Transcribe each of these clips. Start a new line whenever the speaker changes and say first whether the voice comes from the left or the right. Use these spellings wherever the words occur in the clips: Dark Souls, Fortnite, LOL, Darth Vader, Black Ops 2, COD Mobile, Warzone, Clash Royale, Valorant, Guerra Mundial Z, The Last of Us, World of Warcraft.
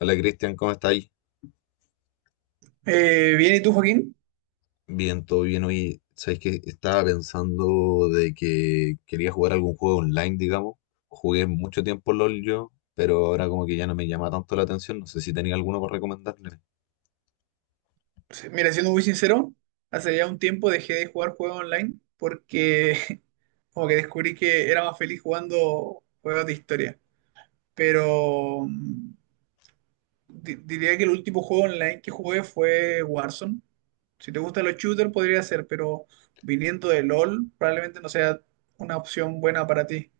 left: Hola Cristian, ¿cómo estáis?
right: Bien, ¿y tú, Joaquín?
left: Bien, todo bien. Hoy, sabéis que estaba pensando de que quería jugar algún juego online, digamos. Jugué mucho tiempo LOL yo, pero ahora como que ya no me llama tanto la atención. No sé si tenía alguno para recomendarme.
right: Mira, siendo muy sincero, hace ya un tiempo dejé de jugar juegos online porque como que descubrí que era más feliz jugando juegos de historia. Pero diría que el último juego online que jugué fue Warzone. Si te gustan los shooters podría ser, pero viniendo de LOL probablemente no sea una opción buena para ti.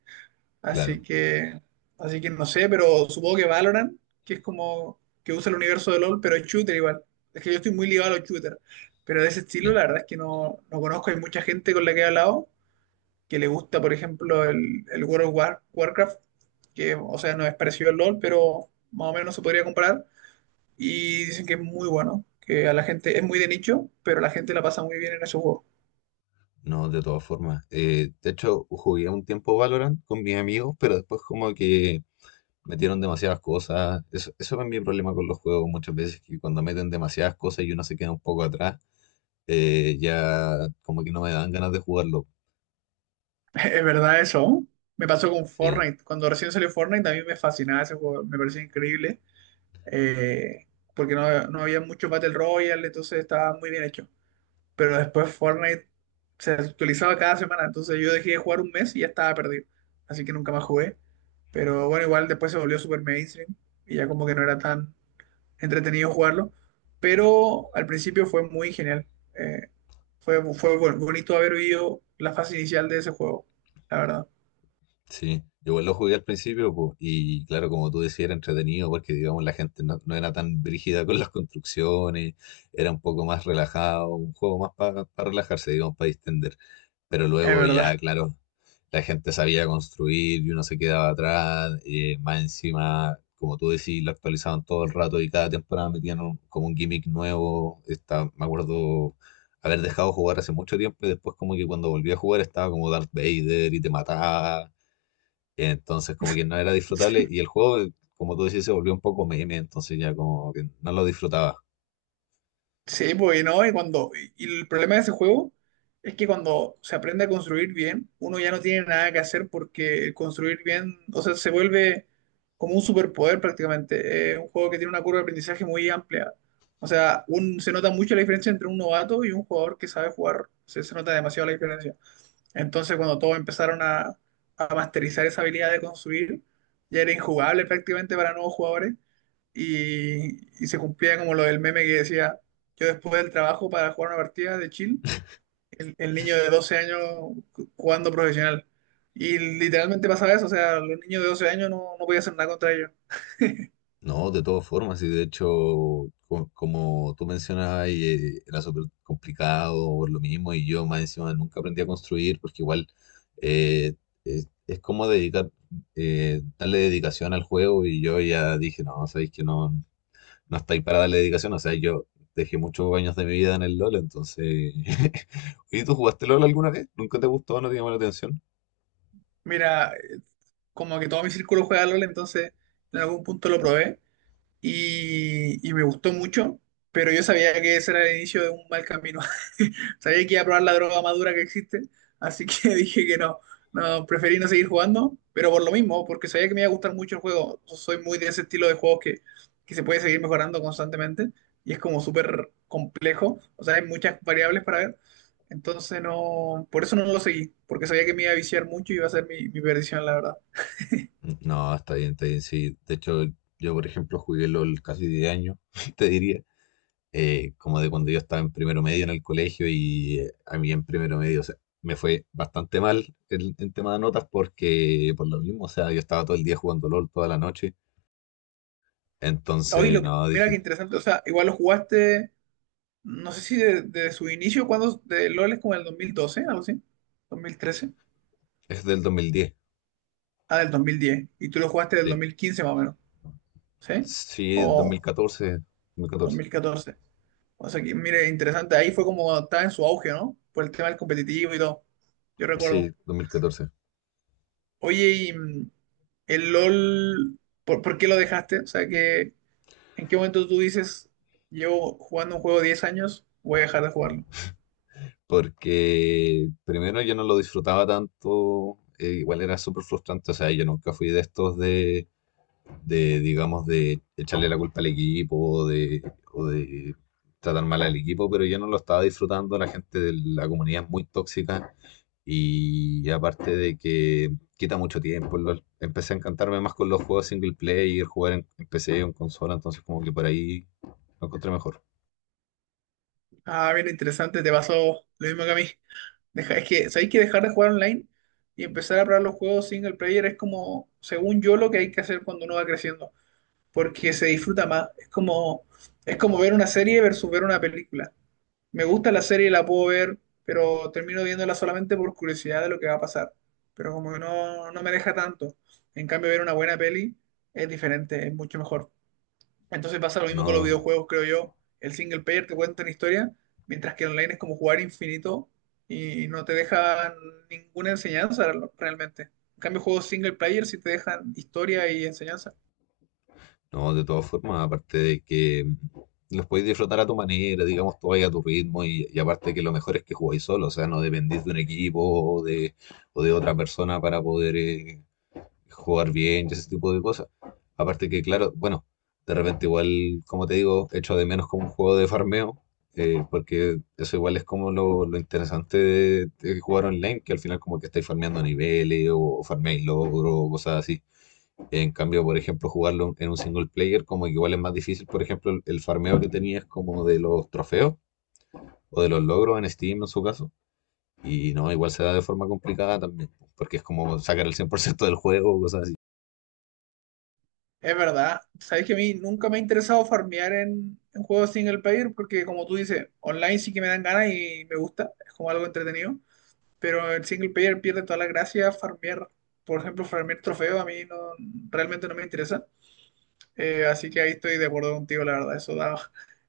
right: Así
left: Claro,
right: que, así que no sé, pero supongo que Valorant, que es como que usa el universo de LOL, pero es shooter igual. Es que yo estoy muy ligado a los shooters, pero de ese estilo
left: ya.
right: la verdad es que no conozco. Hay mucha gente con la que he hablado que le gusta, por ejemplo, el World of Warcraft, que, o sea, no es parecido al LOL, pero más o menos se podría comparar. Y dicen que es muy bueno, que a la gente es muy de nicho, pero la gente la pasa muy bien en esos juegos.
left: No, de todas formas. De hecho, jugué un tiempo Valorant con mis amigos, pero después como que metieron demasiadas cosas. Eso es mi problema con los juegos muchas veces, que cuando meten demasiadas cosas y uno se queda un poco atrás, ya como que no me dan ganas de jugarlo.
right: Es verdad eso. Me pasó con
left: Sí,
right: Fortnite. Cuando recién salió Fortnite, a mí me fascinaba ese juego, me parecía increíble. eh, Porque no había mucho Battle Royale, entonces estaba muy bien hecho. Pero después Fortnite se actualizaba cada semana, entonces yo dejé de jugar un mes y ya estaba perdido. Así que nunca más jugué. Pero bueno, igual después se volvió super mainstream y ya como que no era tan entretenido jugarlo. Pero al principio fue muy genial. Eh, fue bonito haber vivido la fase inicial de ese juego, la verdad.
left: sí. Yo igual lo jugué al principio, po, y claro, como tú decías, era entretenido porque, digamos, la gente no era tan brígida con las construcciones, era un poco más relajado, un juego más para relajarse, digamos, para distender. Pero
right: Es
left: luego
right: verdad.
left: ya, claro, la gente sabía construir y uno se quedaba atrás, más encima, como tú decís, lo actualizaban todo el rato y cada temporada metían como un gimmick nuevo. Está, me acuerdo haber dejado jugar hace mucho tiempo y después como que cuando volví a jugar estaba como Darth Vader y te mataba, entonces como que no era disfrutable y el juego, como tú decís, se volvió un poco meme, entonces ya como que no lo disfrutaba.
right: Sí, pues y no, y cuando. Y el problema de ese juego es que cuando se aprende a construir bien, uno ya no tiene nada que hacer porque el construir bien, o sea, se vuelve como un superpoder prácticamente. Es un juego que tiene una curva de aprendizaje muy amplia. O sea, se nota mucho la diferencia entre un novato y un jugador que sabe jugar. Se nota demasiado la diferencia. Entonces, cuando todos empezaron a masterizar esa habilidad de construir, ya era injugable prácticamente para nuevos jugadores y se cumplía como lo del meme que decía, yo después del trabajo para jugar una partida de chill, el niño de 12 años jugando profesional. Y literalmente pasaba eso, o sea, los niños de 12 años no podía hacer nada contra ellos.
left: No, de todas formas, y de hecho, como tú mencionabas, ahí, era súper complicado por lo mismo, y yo más encima nunca aprendí a construir, porque igual eh, es como dedicar, darle dedicación al juego, y yo ya dije, no, sabéis que no, no estáis para darle dedicación, o sea, yo dejé muchos años de mi vida en el LOL, entonces. ¿Y tú jugaste LOL alguna vez? ¿Nunca te gustó? ¿No te llamó la atención?
right: Mira, como que todo mi círculo juega LOL, entonces en algún punto lo probé y me gustó mucho, pero yo sabía que ese era el inicio de un mal camino. Sabía que iba a probar la droga más dura que existe, así que dije que no, preferí no seguir jugando, pero por lo mismo, porque sabía que me iba a gustar mucho el juego. Soy muy de ese estilo de juegos que se puede seguir mejorando constantemente y es como súper complejo, o sea, hay muchas variables para ver. Entonces no, por eso no lo seguí, porque sabía que me iba a viciar mucho y iba a ser mi perdición, la verdad.
left: Mm, no, está bien, sí. De hecho, yo, por ejemplo, jugué LOL casi 10 años, te diría. Como de cuando yo estaba en primero medio en el colegio y a mí en primero medio, o sea, me fue bastante mal en tema de notas porque por lo mismo, o sea, yo estaba todo el día jugando LOL toda la noche,
right: Hoy
left: entonces,
right: lo,
left: no,
right: Mira qué
left: dije,
right: interesante, o sea, igual lo jugaste. No sé si de su inicio, cuando de LOL es como el 2012, algo así, 2013.
left: es del 2010,
right: Ah, del 2010, y tú lo jugaste del
left: sí,
right: 2015 más o menos, ¿sí?
left: sí,
right: O
left: 2014, 2014,
right: 2014. O sea que, mire, interesante, ahí fue como cuando estaba en su auge, ¿no? Por el tema del competitivo y todo, yo
left: sí,
right: recuerdo.
left: 2014,
right: Oye, y el LOL, por qué lo dejaste? O sea que, ¿en qué momento tú dices, llevo jugando un juego 10 años, voy a dejar de jugarlo?
left: porque primero yo no lo disfrutaba tanto, igual era súper frustrante, o sea, yo nunca fui de estos de, digamos, de echarle la culpa al equipo o de tratar mal al equipo, pero yo no lo estaba disfrutando. La gente de la comunidad es muy tóxica y aparte de que quita mucho tiempo, el LOL. Empecé a encantarme más con los juegos single player, jugar en PC o en consola, entonces como que por ahí lo encontré mejor.
right: Ah, bien interesante, te pasó lo mismo que a mí. Es que, ¿sabéis que dejar de jugar online y empezar a probar los juegos single player es como, según yo, lo que hay que hacer cuando uno va creciendo? Porque se disfruta más. Es como ver una serie versus ver una película. Me gusta la serie, la puedo ver, pero termino viéndola solamente por curiosidad de lo que va a pasar. Pero como que no me deja tanto. En cambio, ver una buena peli es diferente, es mucho mejor. Entonces pasa lo mismo con los
left: No,
right: videojuegos, creo yo. El single player te cuenta una historia, mientras que online es como jugar infinito y no te deja ninguna enseñanza realmente. En cambio, juegos single player sí te dejan historia y enseñanza.
left: no, de todas formas, aparte de que los podéis disfrutar a tu manera, digamos, tú vais a tu ritmo y aparte que lo mejor es que jugáis solo, o sea, no dependís de un equipo o de otra persona para poder jugar bien y ese tipo de cosas. Aparte que, claro, bueno, de repente igual, como te digo, echo de menos como un juego de farmeo, porque eso igual es como lo interesante de jugar online, que al final como que estáis farmeando niveles o farmeáis logros o cosas así. En cambio, por ejemplo, jugarlo en un single player, como que igual es más difícil, por ejemplo, el farmeo que tenías como de los trofeos o de los logros en Steam en su caso. Y no, igual se da de forma complicada también, porque es como sacar el 100% del juego o cosas así.
right: Es verdad. Sabes que a mí nunca me ha interesado farmear en juegos single player porque, como tú dices, online sí que me dan ganas y me gusta, es como algo entretenido. Pero el single player pierde toda la gracia farmear. Por ejemplo, farmear trofeos a mí no, realmente no me interesa. Así que ahí estoy de acuerdo contigo, la verdad. Eso da.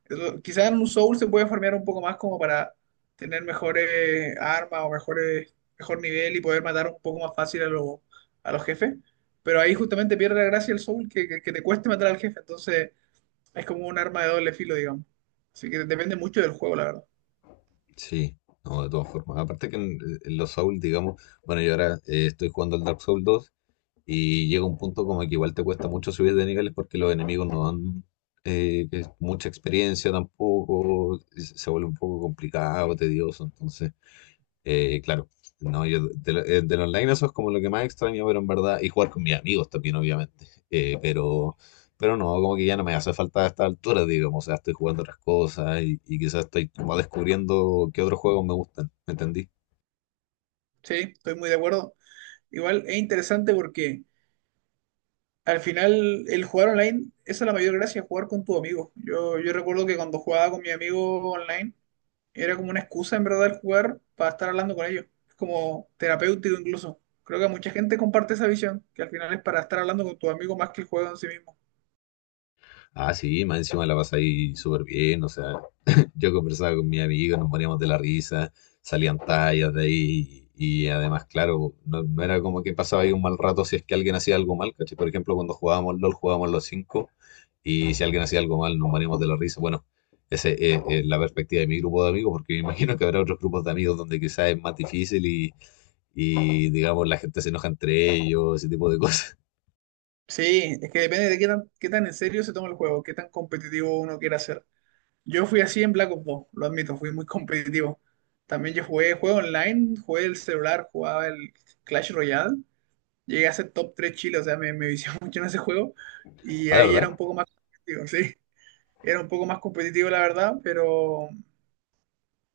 right: eso- Quizás en un Soul se puede farmear un poco más como para tener mejores armas o mejor nivel y poder matar un poco más fácil a los jefes. Pero ahí justamente pierde la gracia el Soul que te cueste matar al jefe. Entonces es como un arma de doble filo, digamos. Así que depende mucho del juego, la verdad.
left: Sí, no, de todas formas. Aparte que en los Souls, digamos, bueno, yo ahora estoy jugando el Dark Souls dos y llega un punto como que igual te cuesta mucho subir de niveles porque los enemigos no dan mucha experiencia tampoco, se vuelve un poco complicado, tedioso, entonces. Claro, no, yo del online eso es como lo que más extraño, pero en verdad, y jugar con mis amigos también, obviamente. Pero no, como que ya no me hace falta a esta altura, digamos, o sea, estoy jugando otras cosas y quizás estoy como descubriendo qué otros juegos me gustan, ¿me entendí?
right: Sí, estoy muy de acuerdo. Igual es interesante porque al final el jugar online, esa es la mayor gracia, jugar con tu amigo. Yo recuerdo que cuando jugaba con mi amigo online, era como una excusa en verdad el jugar para estar hablando con ellos. Es como terapéutico incluso. Creo que mucha gente comparte esa visión, que al final es para estar hablando con tus amigos más que el juego en sí mismo.
left: Ah, sí, más encima la ahí súper bien, o sea, yo conversaba con mi amigo, nos poníamos de la risa, salían tallas de ahí, y, además, claro, no era como que pasaba ahí un mal rato si es que alguien hacía algo mal, ¿cachai? Por ejemplo, cuando jugábamos LOL, jugábamos los cinco, y si alguien hacía algo mal, nos moríamos de la risa. Bueno, esa es la perspectiva de mi grupo de amigos, porque me imagino que habrá otros grupos de amigos donde quizás es más difícil y, digamos, la gente se enoja entre ellos, ese tipo de cosas.
right: Sí, es que depende de qué tan en serio se toma el juego, qué tan competitivo uno quiera ser. Yo fui así en Black Ops 2, lo admito, fui muy competitivo. También yo jugué juego online, jugué el celular, jugaba el Clash Royale. Llegué a ser top 3 Chile, o sea, me vicié mucho en ese juego. Y
left: Ah, ¿de
right: ahí era
left: verdad?
right: un poco más competitivo, sí. Era un poco más competitivo, la verdad, pero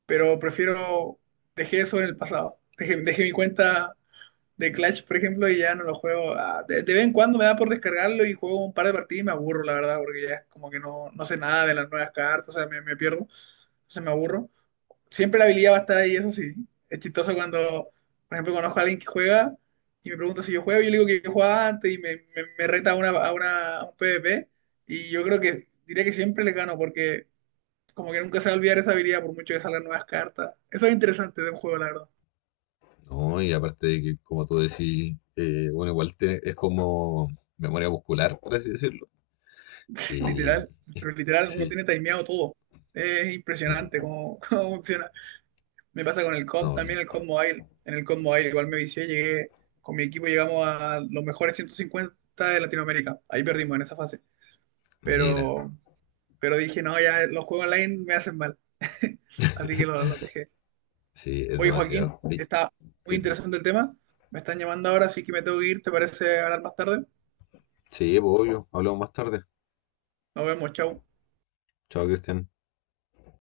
right: pero prefiero, dejé eso en el pasado. Dejé mi cuenta de Clash, por ejemplo, y ya no lo juego. Ah, de vez en cuando me da por descargarlo y juego un par de partidas y me aburro, la verdad, porque ya es como que no, no sé nada de las nuevas cartas, o sea, me pierdo, entonces me aburro. Siempre la habilidad va a estar ahí, eso sí. Es chistoso cuando, por ejemplo, conozco a alguien que juega y me pregunta si yo juego, yo le digo que yo jugaba antes y me reta a un PvP y yo creo que diría que siempre le gano porque como que nunca se va a olvidar esa habilidad por mucho que salgan nuevas cartas. Eso es interesante de un juego, la verdad.
left: No, y aparte de que, como tú decís, bueno, igual es como memoria muscular, por así decirlo. Y
right: Literal. Pero literal, uno
left: sí,
right: tiene timeado todo. Es impresionante
left: no,
right: cómo cómo funciona. Me pasa con el COD,
left: no,
right: también el COD Mobile. En el COD Mobile igual me vicié, llegué, con mi equipo llegamos a los mejores 150 de Latinoamérica. Ahí perdimos en esa fase.
left: mira,
right: Pero, pero dije, no, ya los juegos online me hacen mal. Así que lo dejé.
left: sí, es
right: Oye, Joaquín,
left: demasiado.
right: está muy
left: Te-
right: interesante el tema. Me están llamando ahora, así que me tengo que ir. ¿Te parece hablar más tarde?
left: Sí, pues, obvio, hablamos más tarde.
right: Nos vemos, chau.
left: Chao, Cristian.